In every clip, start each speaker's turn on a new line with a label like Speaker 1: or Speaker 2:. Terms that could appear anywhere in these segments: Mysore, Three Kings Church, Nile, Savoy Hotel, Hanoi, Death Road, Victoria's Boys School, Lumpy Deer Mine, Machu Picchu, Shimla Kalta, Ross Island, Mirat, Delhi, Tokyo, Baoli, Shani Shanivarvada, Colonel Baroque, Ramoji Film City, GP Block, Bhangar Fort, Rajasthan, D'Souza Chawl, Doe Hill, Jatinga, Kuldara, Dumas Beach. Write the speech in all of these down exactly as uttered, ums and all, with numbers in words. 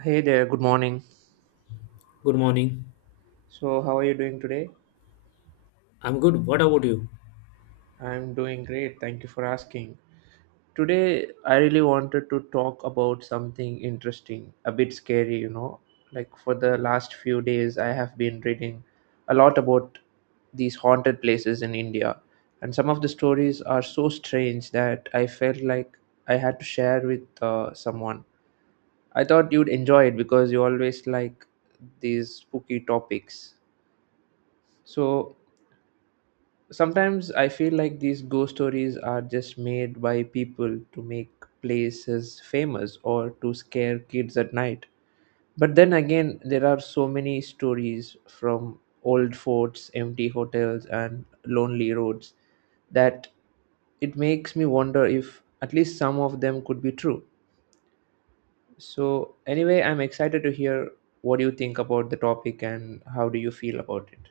Speaker 1: Hey there, good morning.
Speaker 2: Good morning.
Speaker 1: So, how are you doing today?
Speaker 2: I'm good. What about you?
Speaker 1: I'm doing great, thank you for asking. Today, I really wanted to talk about something interesting, a bit scary, you know. Like, for the last few days, I have been reading a lot about these haunted places in India, and some of the stories are so strange that I felt like I had to share with uh, someone. I thought you'd enjoy it because you always like these spooky topics. So, sometimes I feel like these ghost stories are just made by people to make places famous or to scare kids at night, but then again there are so many stories from old forts, empty hotels, and lonely roads that it makes me wonder if at least some of them could be true. So anyway, I'm excited to hear what you think about the topic and how do you feel about it.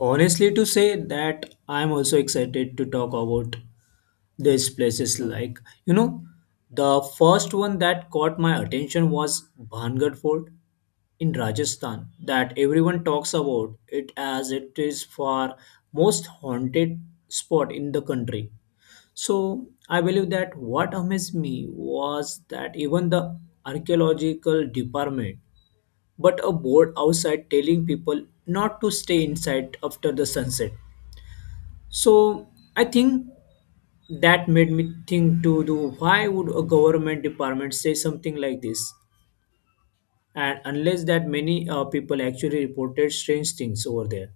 Speaker 2: Honestly, to say that I'm also excited to talk about these places. Like, you know, the first one that caught my attention was Bhangar Fort in Rajasthan, that everyone talks about it as it is far most haunted spot in the country. So I believe that what amazed me was that even the archaeological department but a board outside telling people not to stay inside after the sunset. So I think that made me think to do why would a government department say something like this? And unless that many uh, people actually reported strange things over there.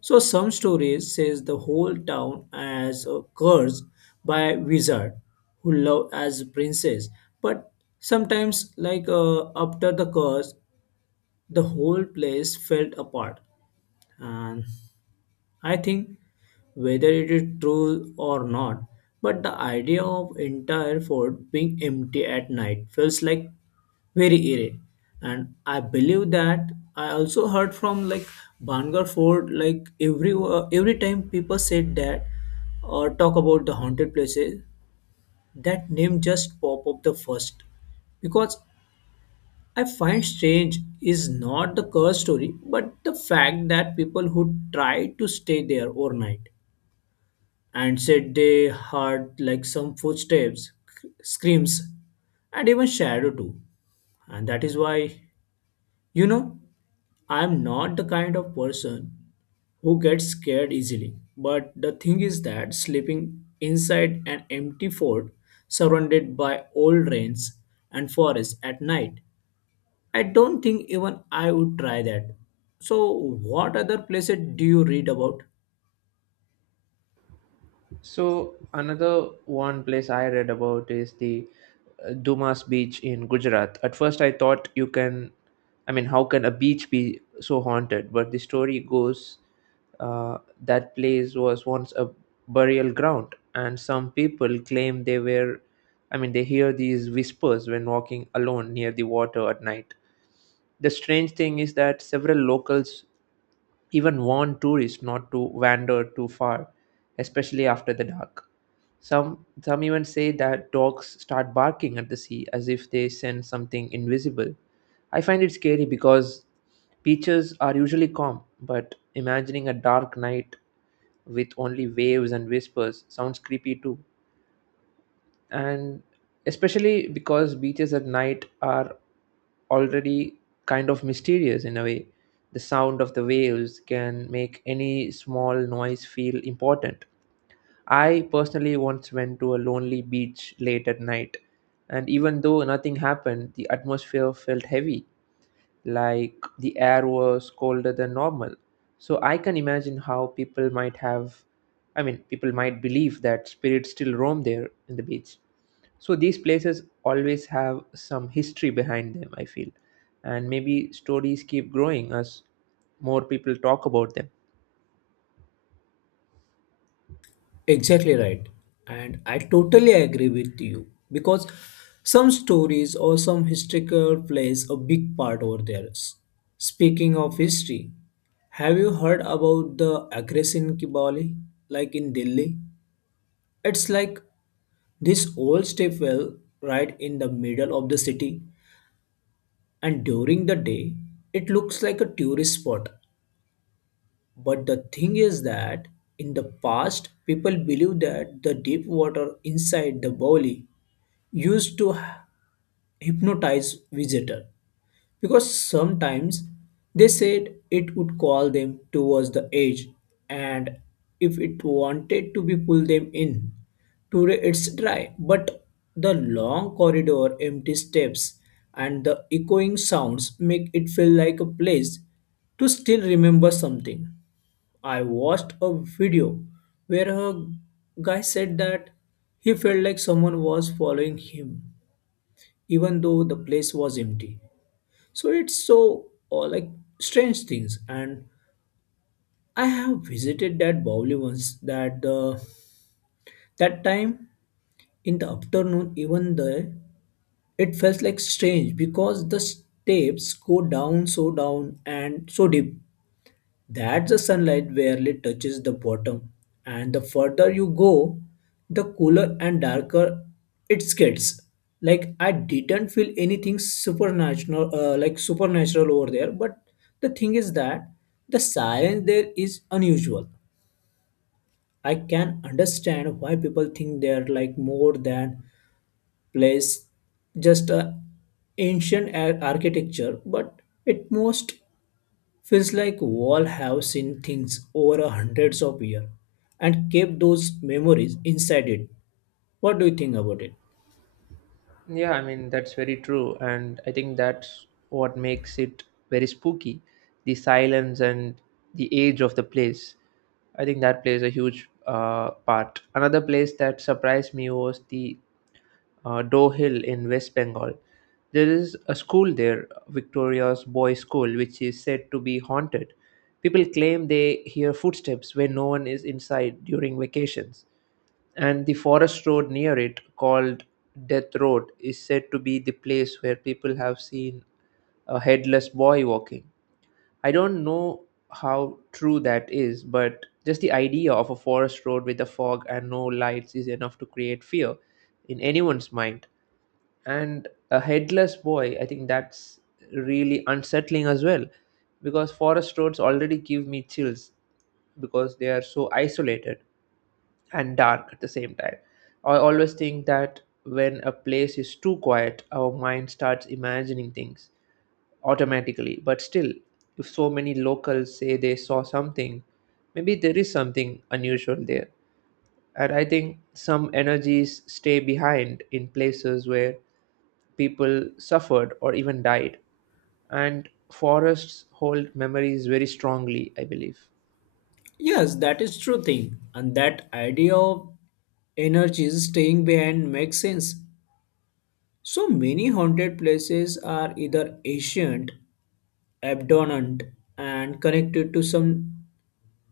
Speaker 2: So some stories says the whole town as a curse by wizard who love as princess. But sometimes like uh, after the curse, the whole place fell apart. And I think whether it is true or not, but the idea of entire fort being empty at night feels like very eerie. And I believe that I also heard from like Bangar Fort, like every uh, every time people said that or talk about the haunted places, that name just pop up the first. Because I find strange is not the curse story, but the fact that people who try to stay there overnight and said they heard like some footsteps, c- screams, and even shadow too. And that is why, you know, I am not the kind of person who gets scared easily. But the thing is that sleeping inside an empty fort surrounded by old rains and forests at night, I don't think even I would try that. So, what other places do you read about?
Speaker 1: So another one place I read about is the uh, Dumas Beach in Gujarat. At first, I thought you can, I mean, how can a beach be so haunted? But the story goes uh, that place was once a burial ground, and some people claim they were, I mean, they hear these whispers when walking alone near the water at night. The strange thing is that several locals even warn tourists not to wander too far, especially after the dark. Some some even say that dogs start barking at the sea as if they sense something invisible. I find it scary because beaches are usually calm, but imagining a dark night with only waves and whispers sounds creepy too. And especially because beaches at night are already kind of mysterious in a way, the sound of the waves can make any small noise feel important. I personally once went to a lonely beach late at night, and even though nothing happened, the atmosphere felt heavy, like the air was colder than normal. So I can imagine how people might have, I mean, people might believe that spirits still roam there in the beach. So these places always have some history behind them, I feel. And maybe stories keep growing as more people talk about them.
Speaker 2: Exactly right. And I totally agree with you because some stories or some historical plays a big part over there. S- Speaking of history, have you heard about the aggression Kibali like in Delhi? It's like this old stepwell right in the middle of the city, and during the day it looks like a tourist spot. But the thing is that in the past people believed that the deep water inside the Bali used to hypnotize visitor, because sometimes they said it would call them towards the edge, and if it wanted to be pull them in. Today it's dry, but the long corridor empty steps and the echoing sounds make it feel like a place to still remember something. I watched a video where a guy said that he felt like someone was following him even though the place was empty. So it's so uh, like strange things. And I have visited that Bowli once. That the that time in the afternoon, even there, it felt like strange because the steps go down so down and so deep that the sunlight barely touches the bottom, and the further you go, the cooler and darker it gets. Like I didn't feel anything supernatural, uh, like supernatural over there. But the thing is that the silence there is unusual. I can understand why people think they're like more than place, just a ancient ar- architecture, but it most feels like all have seen things over a hundreds of years and kept those memories inside it. What do you think about it?
Speaker 1: Yeah, I mean, that's very true. And I think that's what makes it very spooky, the silence and the age of the place. I think that plays a huge uh, part. Another place that surprised me was the uh, Doe Hill in West Bengal. There is a school there, Victoria's Boys School, which is said to be haunted. People claim they hear footsteps when no one is inside during vacations, and the forest road near it, called Death Road, is said to be the place where people have seen a headless boy walking. I don't know how true that is, but just the idea of a forest road with a fog and no lights is enough to create fear in anyone's mind. And a headless boy, I think that's really unsettling as well because forest roads already give me chills because they are so isolated and dark at the same time. I always think that when a place is too quiet, our mind starts imagining things automatically. But still, if so many locals say they saw something, maybe there is something unusual there. And I think some energies stay behind in places where people suffered or even died. And forests hold memories very strongly, I believe.
Speaker 2: Yes, that is true thing. And that idea of energies staying behind makes sense. So many haunted places are either ancient, abandoned, and connected to some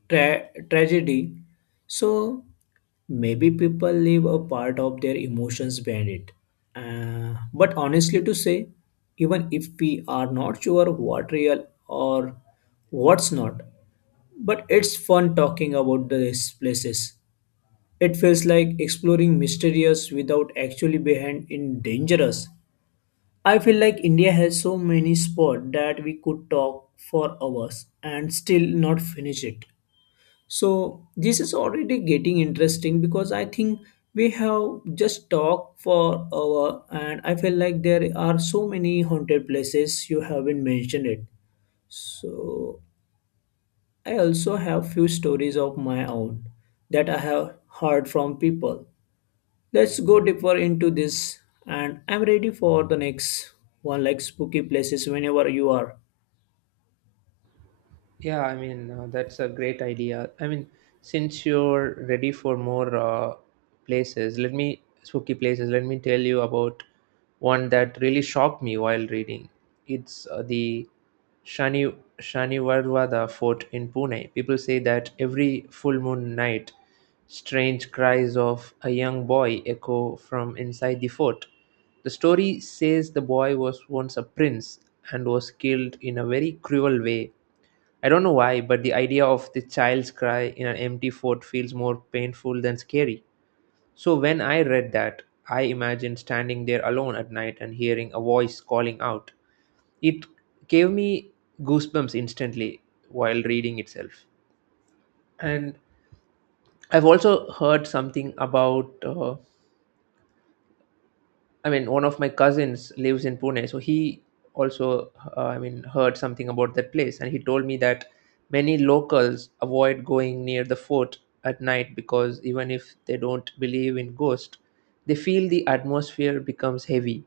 Speaker 2: tra- tragedy. So maybe people leave a part of their emotions behind it. Uh, but honestly, to say, even if we are not sure what real or what's not, but it's fun talking about these places. It feels like exploring mysterious without actually behind in dangerous. I feel like India has so many spots that we could talk for hours and still not finish it. So this is already getting interesting because I think we have just talked for hour and I feel like there are so many haunted places you haven't mentioned it. So I also have few stories of my own that I have heard from people. Let's go deeper into this, and I'm ready for the next one like spooky places whenever you are.
Speaker 1: Yeah, I mean, uh, that's a great idea. I mean, since you're ready for more uh, places, let me, spooky places, let me tell you about one that really shocked me while reading. It's uh, the Shani Shanivarvada fort in Pune. People say that every full moon night, strange cries of a young boy echo from inside the fort. The story says the boy was once a prince and was killed in a very cruel way. I don't know why, but the idea of the child's cry in an empty fort feels more painful than scary. So when I read that, I imagined standing there alone at night and hearing a voice calling out. It gave me goosebumps instantly while reading itself. And I've also heard something about uh, I mean, one of my cousins lives in Pune, so he also, uh, I mean, heard something about that place, and he told me that many locals avoid going near the fort at night because even if they don't believe in ghosts, they feel the atmosphere becomes heavy.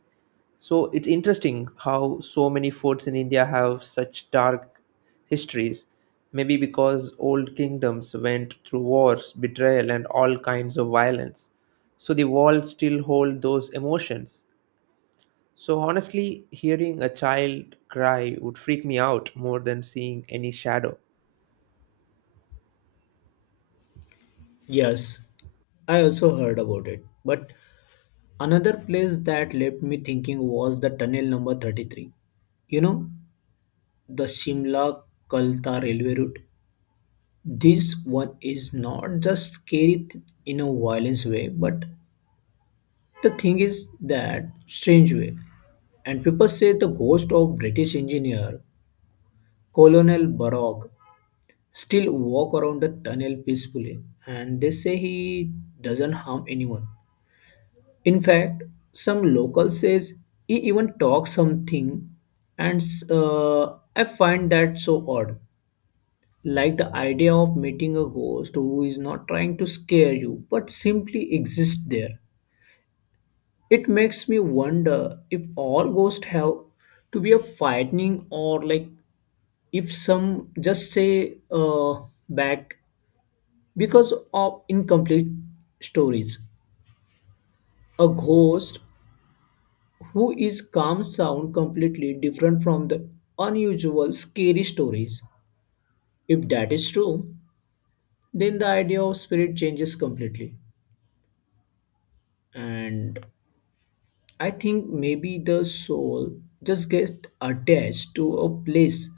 Speaker 1: So it's interesting how so many forts in India have such dark histories. Maybe because old kingdoms went through wars, betrayal, and all kinds of violence, so the walls still hold those emotions. So honestly, hearing a child cry would freak me out more than seeing any shadow.
Speaker 2: Yes, I also heard about it. But another place that left me thinking was the tunnel number thirty-three. You know, the Shimla Kalta railway route. This one is not just scary th- in a violence way, but the thing is that strange way. And people say the ghost of British engineer Colonel Baroque still walk around the tunnel peacefully, and they say he doesn't harm anyone. In fact, some local says he even talks something, and uh, I find that so odd. Like the idea of meeting a ghost who is not trying to scare you but simply exists there. It makes me wonder if all ghosts have to be a frightening, or like if some just say uh, back because of incomplete stories. A ghost who is calm sound completely different from the unusual scary stories? If that is true, then the idea of spirit changes completely. And I think maybe the soul just gets attached to a place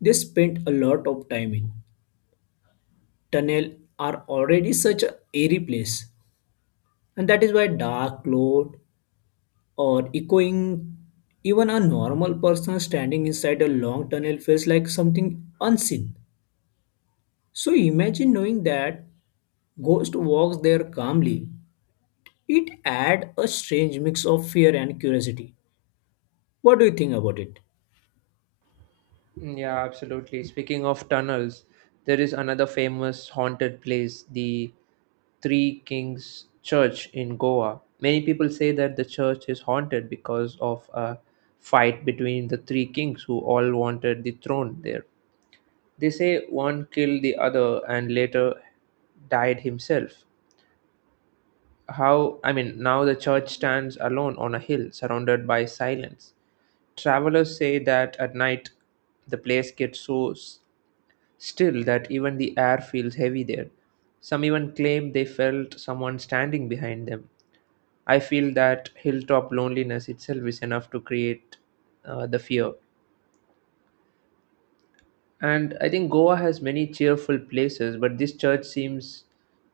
Speaker 2: they spent a lot of time in. Tunnel are already such a airy place. And that is why dark cloud or echoing, even a normal person standing inside a long tunnel feels like something unseen. So imagine knowing that ghost walks there calmly. It add a strange mix of fear and curiosity. What do you think about it?
Speaker 1: Mm, yeah, absolutely. Speaking of tunnels, there is another famous haunted place, the three kings church in Goa. Many people say that the church is haunted because of a fight between the three kings who all wanted the throne there. They say one killed the other and later died himself. How, I mean, now the church stands alone on a hill surrounded by silence. Travelers say that at night the place gets so s- still that even the air feels heavy there. Some even claim they felt someone standing behind them. I feel that hilltop loneliness itself is enough to create uh, the fear. And I think Goa has many cheerful places, but this church seems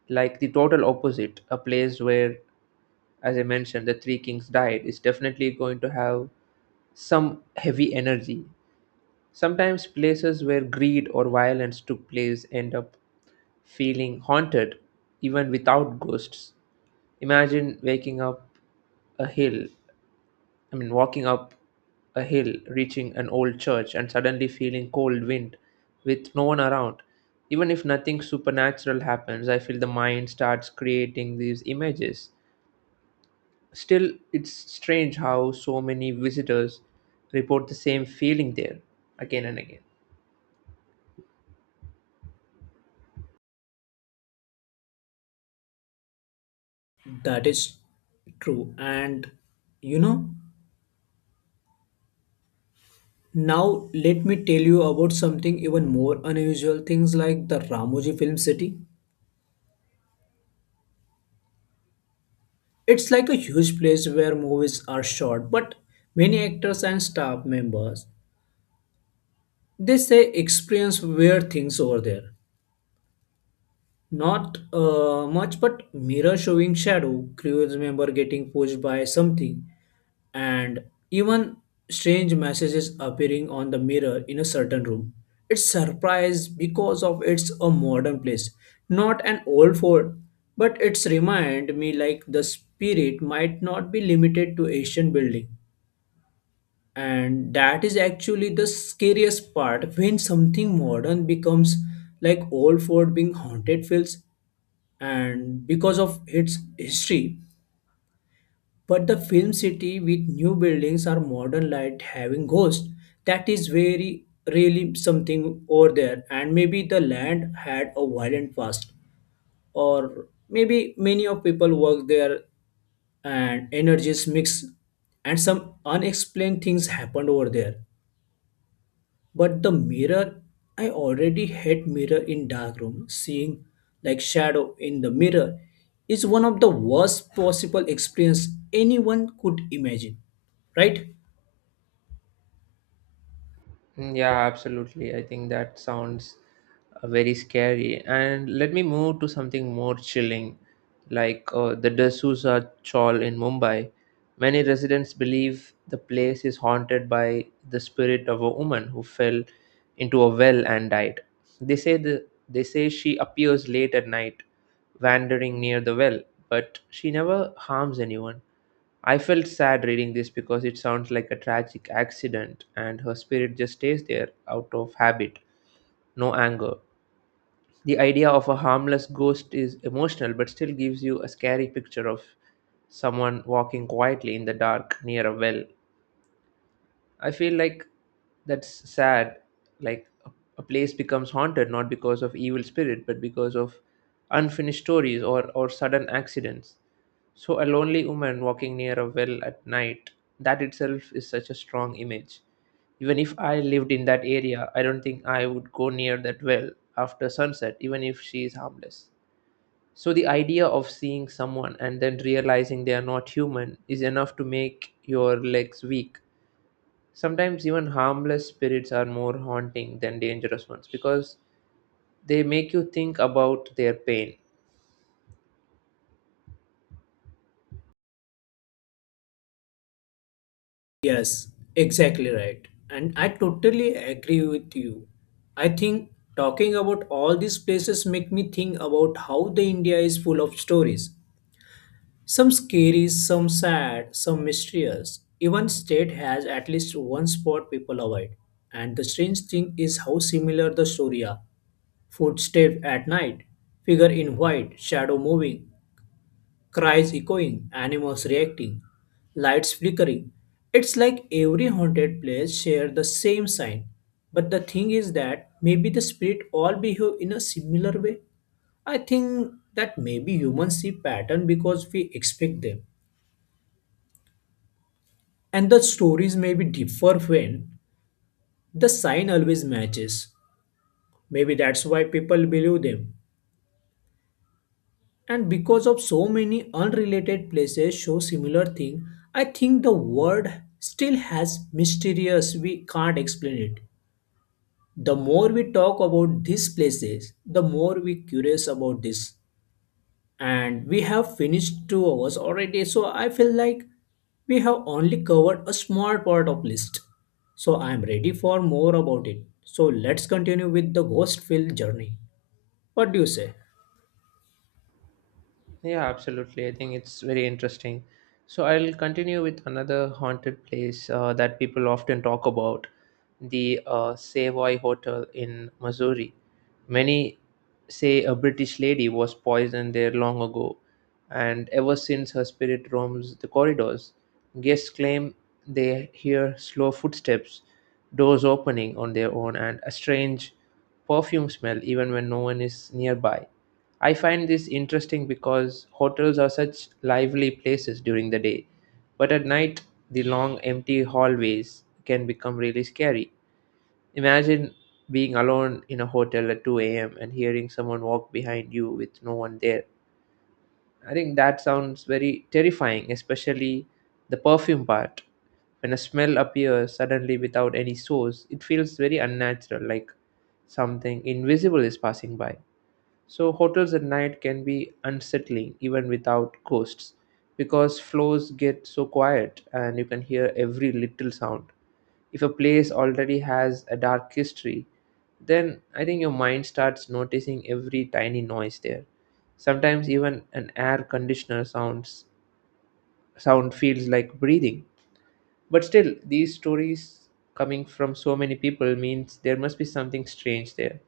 Speaker 1: like the total opposite, a place where, as I mentioned, the Three Kings diet is definitely going to have some heavy energy. Sometimes places where greed or violence took place end up feeling haunted even without ghosts. Imagine waking up a hill, I mean, walking up a hill, reaching an old church, and suddenly feeling cold wind with no one around. Even if nothing supernatural happens, I feel the mind starts creating these images. Still, it's strange how so many visitors report the same feeling there again and again.
Speaker 2: That is true. And you know, now let me tell you about something even more unusual things like the Ramoji Film City. It's like a huge place where movies are shot, but many actors and staff members they say experience weird things over there. Not uh, much, but mirror showing shadow, crew member getting pushed by something, and even strange messages appearing on the mirror in a certain room. It's surprise because of it's a modern place, not an old fort. But it's remind me like the spirit might not be limited to ancient building, and that is actually the scariest part when something modern becomes like old fort being haunted feels and because of its history. But the film city with new buildings or modern light having ghosts, that is very really something over there. And maybe the land had a violent past, or maybe many of people work there and energies mix, and some unexplained things happened over there. But the mirror, I already hate mirror in dark room. Seeing like shadow in the mirror is one of the worst possible experience anyone could imagine. Right?
Speaker 1: Mm, yeah, absolutely. I think that sounds uh, very scary. And let me move to something more chilling, like uh, the D'Souza Chawl in Mumbai. Many residents believe the place is haunted by the spirit of a woman who fell into a well and died. They say the they say she appears late at night, wandering near the well, but she never harms anyone. I felt sad reading this because it sounds like a tragic accident, and her spirit just stays there out of habit, no anger. The idea of a harmless ghost is emotional but still gives you a scary picture of someone walking quietly in the dark near a well. I feel like that's sad. Like a, a place becomes haunted not because of evil spirit, but because of unfinished stories or, or sudden accidents. So a lonely woman walking near a well at night, that itself is such a strong image. Even if I lived in that area, I don't think I would go near that well after sunset, even if she is harmless. So the idea of seeing someone and then realizing they are not human is enough to make your legs weak. Sometimes even harmless spirits are more haunting than dangerous ones because they make you think about their pain.
Speaker 2: Yes, exactly right. And I totally agree with you. I think talking about all these places make me think about how the India is full of stories. Some scary, some sad, some mysterious. Even state has at least one spot people avoid. And the strange thing is how similar the story are. Footsteps at night, figure in white, shadow moving, cries echoing, animals reacting, lights flickering. It's like every haunted place share the same sign. But the thing is that maybe the spirit all behave in a similar way. I think that maybe humans see pattern because we expect them, and the stories maybe differ when the sign always matches. Maybe that's why people believe them, and because of so many unrelated places show similar thing, I think the world still has mysterious we can't explain it. The more we talk about these places, the more we curious about this. And we have finished two hours already, so I feel like we have only covered a small part of list. So I am ready for more about it, so let's continue with the ghost field journey. What do you say?
Speaker 1: Yeah, absolutely. I think it's very interesting. So I'll continue with another haunted place uh, that people often talk about, the uh, Savoy Hotel in Missouri. Many say a British lady was poisoned there long ago, and ever since her spirit roams the corridors. Guests claim they hear slow footsteps, doors opening on their own, and a strange perfume smell even when no one is nearby. I find this interesting because hotels are such lively places during the day, but at night, the long empty hallways can become really scary. Imagine being alone in a hotel at two a m and hearing someone walk behind you with no one there. I think that sounds very terrifying, especially the perfume part. When a smell appears suddenly without any source, it feels very unnatural, like something invisible is passing by. So, hotels at night can be unsettling even without ghosts because floors get so quiet and you can hear every little sound. If a place already has a dark history, then I think your mind starts noticing every tiny noise there. Sometimes even an air conditioner sounds sound feels like breathing. But still, these stories coming from so many people means there must be something strange there.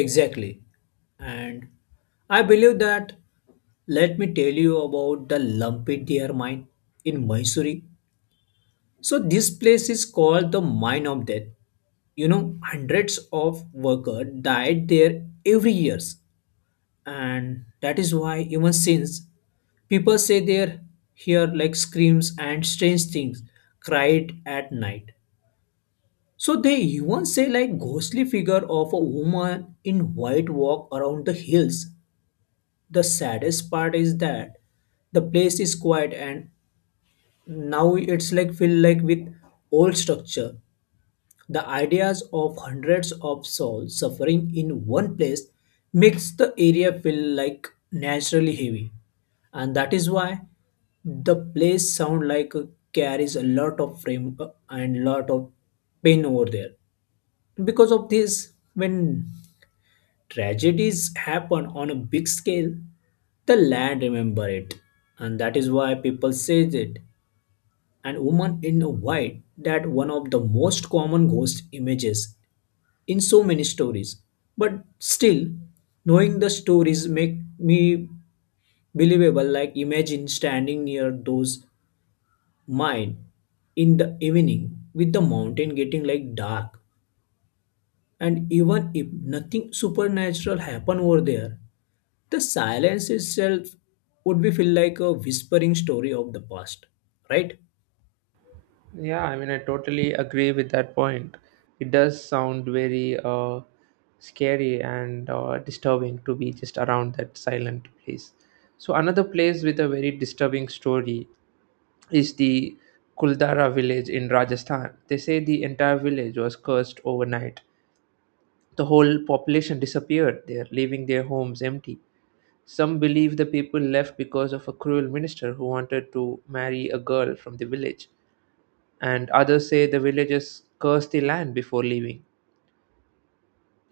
Speaker 2: Exactly. And I believe that, let me tell you about the lumpy deer mine in Mysore. So this place is called the mine of death. You know, hundreds of workers died there every years, and that is why even since people say they hear like screams and strange things cried at night. So they even say like ghostly figure of a woman in white walk around the hills. The saddest part is that the place is quiet, and now it's like filled like with old structure. The ideas of hundreds of souls suffering in one place makes the area feel like naturally heavy, and that is why the place sound like uh, carries a lot of frame uh, and lot of pain over there. Because of this, when tragedies happen on a big scale, the land remember it, and that is why people say it. And woman in white that one of the most common ghost images in so many stories, but still knowing the stories make me believable. Like imagine standing near those mine in the evening with the mountain getting like dark, and even if nothing supernatural happen over there, the silence itself would be feel like a whispering story of the past. Right?
Speaker 1: Yeah, I mean, I totally agree with that point. It does sound very uh, scary and uh, disturbing to be just around that silent place. So, another place with a very disturbing story is the Kuldara village in Rajasthan. They say the entire village was cursed overnight. The whole population disappeared there, leaving their homes empty. Some believe the people left because of a cruel minister who wanted to marry a girl from the village, and others say the villagers curse the land before leaving.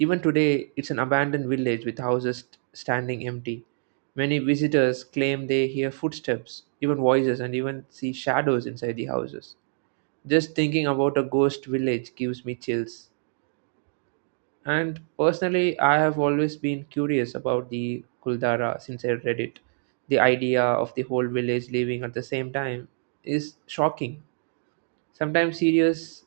Speaker 1: Even today, it's an abandoned village with houses st- standing empty. Many visitors claim they hear footsteps, even voices, and even see shadows inside the houses. Just thinking about a ghost village gives me chills. And personally, I have always been curious about the Kuldara since I read it. The idea of the whole village living at the same time is shocking, sometimes serious.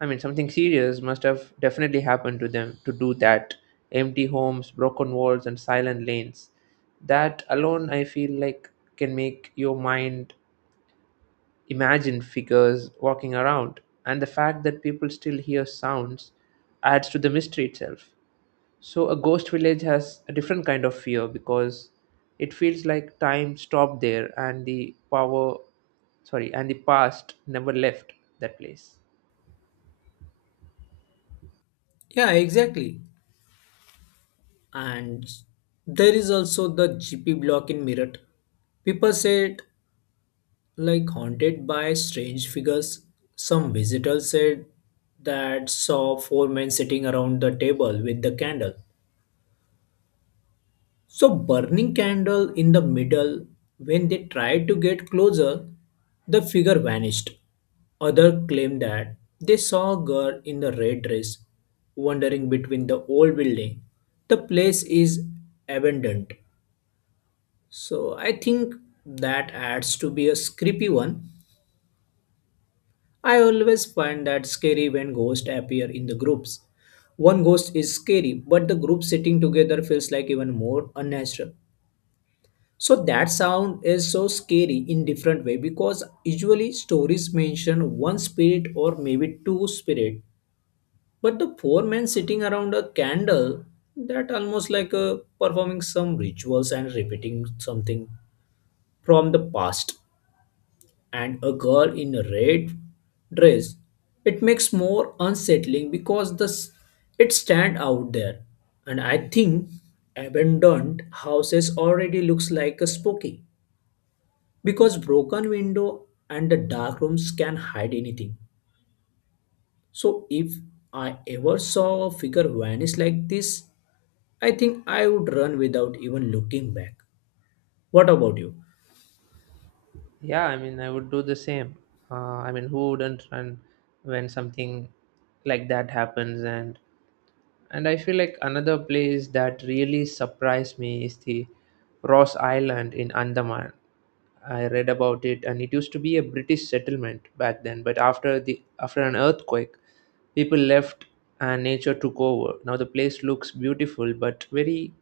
Speaker 1: I mean, something serious must have definitely happened to them to do that. Empty homes, broken walls, and silent lanes. That alone, I feel like, can make your mind imagine figures walking around. And the fact that people still hear sounds adds to the mystery itself. So, a ghost village has a different kind of fear because it feels like time stopped there and the power, sorry, and the past never left that place.
Speaker 2: Yeah, exactly. And there is also the G P block in Mirat. People said like haunted by strange figures. Some visitors said that saw four men sitting around the table with the candle. So burning candle in the middle. When they tried to get closer, the figure vanished. Other claimed that they saw a girl in the red dress wandering between the old building. The place is abandoned. So I think that adds to be a creepy one. I always find that scary when ghosts appear in the groups. One ghost is scary, but the group sitting together feels like even more unnatural. So that sound is so scary in different way, because usually stories mention one spirit or maybe two spirit, but the four men sitting around a candle, that almost like uh, performing some rituals and repeating something from the past. And a girl in a red dress, it makes more unsettling because the s- it stand out there. And I think abandoned houses already looks like a spooky, because broken window and the dark rooms can hide anything. So if I ever saw a figure vanish like this, I think I would run without even looking back. What about you?
Speaker 1: Yeah, I mean, I would do the same. Uh, I mean, who wouldn't run when something like that happens? And and I feel like another place that really surprised me is the Ross Island in Andaman. I read about it, and it used to be a British settlement back then. But after the after an earthquake, people left, and nature took over. Now the place looks beautiful, but very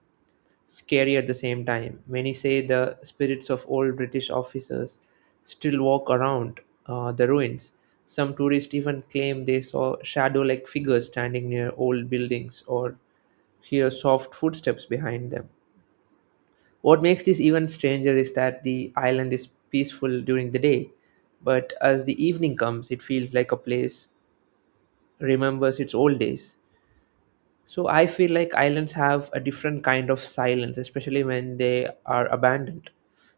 Speaker 1: scary at the same time. Many say the spirits of old British officers still walk around uh, the ruins. Some tourists even claim they saw shadow like figures standing near old buildings or hear soft footsteps behind them. What makes this even stranger is that the island is peaceful during the day, but as the evening comes, it feels like a place remembers its old days. So I feel like islands have a different kind of silence, especially when they are abandoned.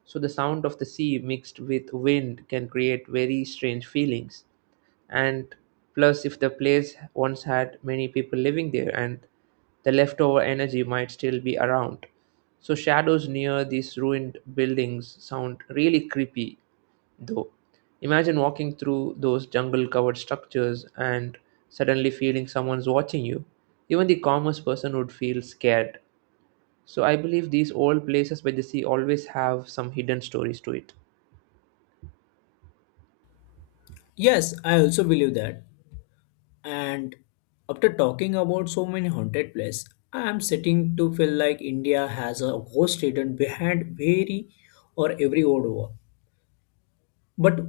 Speaker 1: So the sound of the sea mixed with wind can create very strange feelings. And plus, if the place once had many people living there, and the leftover energy might still be around. So shadows near these ruined buildings sound really creepy though. Imagine walking through those jungle covered structures and suddenly feeling someone's watching you. Even the calmest person would feel scared. So I believe these old places by the sea always have some hidden stories to it.
Speaker 2: Yes, I also believe that. And after talking about so many haunted places, I am starting to feel like India has a ghost hidden behind very or every old wall. But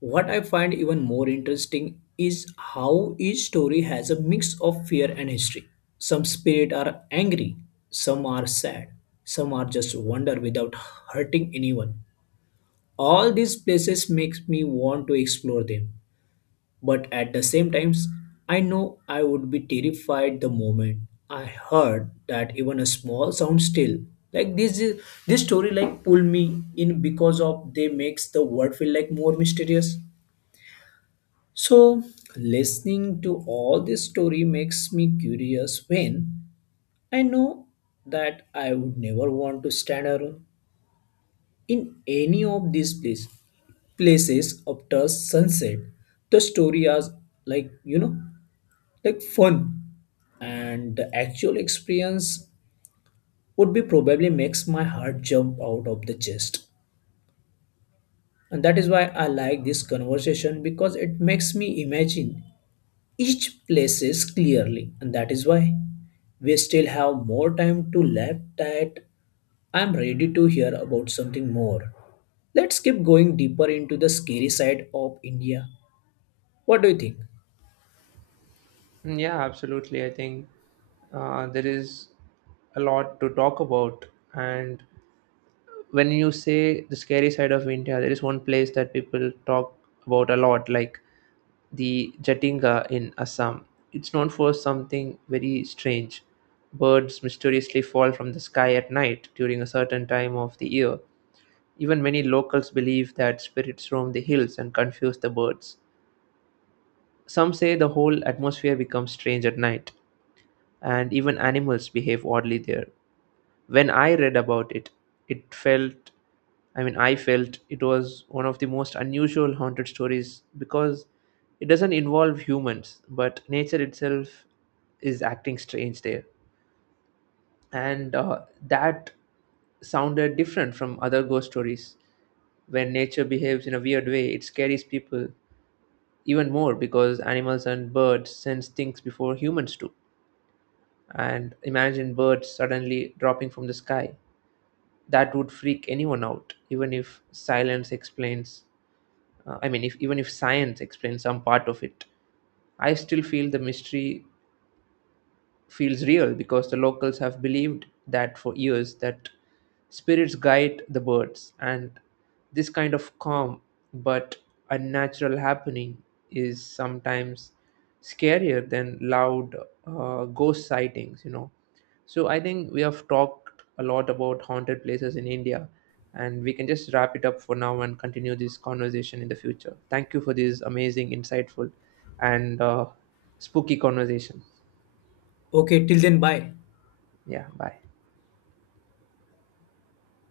Speaker 2: what I find even more interesting is how each story has a mix of fear and history. Some spirits are angry, some are sad, some are just wonder without hurting anyone. All these places makes me want to explore them, but at the same times, I know I would be terrified the moment I heard that even a small sound still, like this is- this story like pull me in because of they makes the world feel like more mysterious. So listening to all this story makes me curious when I know that I would never want to stand alone in any of these places places after sunset. The story is like you know like fun, and the actual experience would be probably makes my heart jump out of the chest. And that is why I like this conversation, because it makes me imagine each places clearly. And that is why we still have more time to laugh at, I'm ready to hear about something more. Let's keep going deeper into the scary side of India. What do you think?
Speaker 1: Mm, yeah, absolutely. I think uh, there is a lot to talk about. And when you say the scary side of India, there is one place that people talk about a lot. Like the Jatinga in Assam. It's known for something very strange. Birds mysteriously fall from the sky at night during a certain time of the year. Even many locals believe that spirits roam the hills and confuse the birds. Some say the whole atmosphere becomes strange at night, and even animals behave oddly there. When I read about it, it felt, I mean, I felt it was one of the most unusual haunted stories because it doesn't involve humans, but nature itself is acting strange there. And uh, That sounded different from other ghost stories. When nature behaves in a weird way, it scares people even more because animals and birds sense things before humans do. And imagine birds suddenly dropping from the sky. That would freak anyone out. Even if silence explains uh, I mean if even if science explains some part of it, I still feel the mystery feels real because the locals have believed that for years that spirits guide the birds. And this kind of calm but unnatural happening is sometimes scarier than loud uh, ghost sightings, you know. So I think we have talked a lot about haunted places in India, and we can just wrap it up for now and continue this conversation in the future. Thank you for this amazing, insightful and uh, spooky conversation.
Speaker 2: Okay, till then, bye.
Speaker 1: Yeah, bye.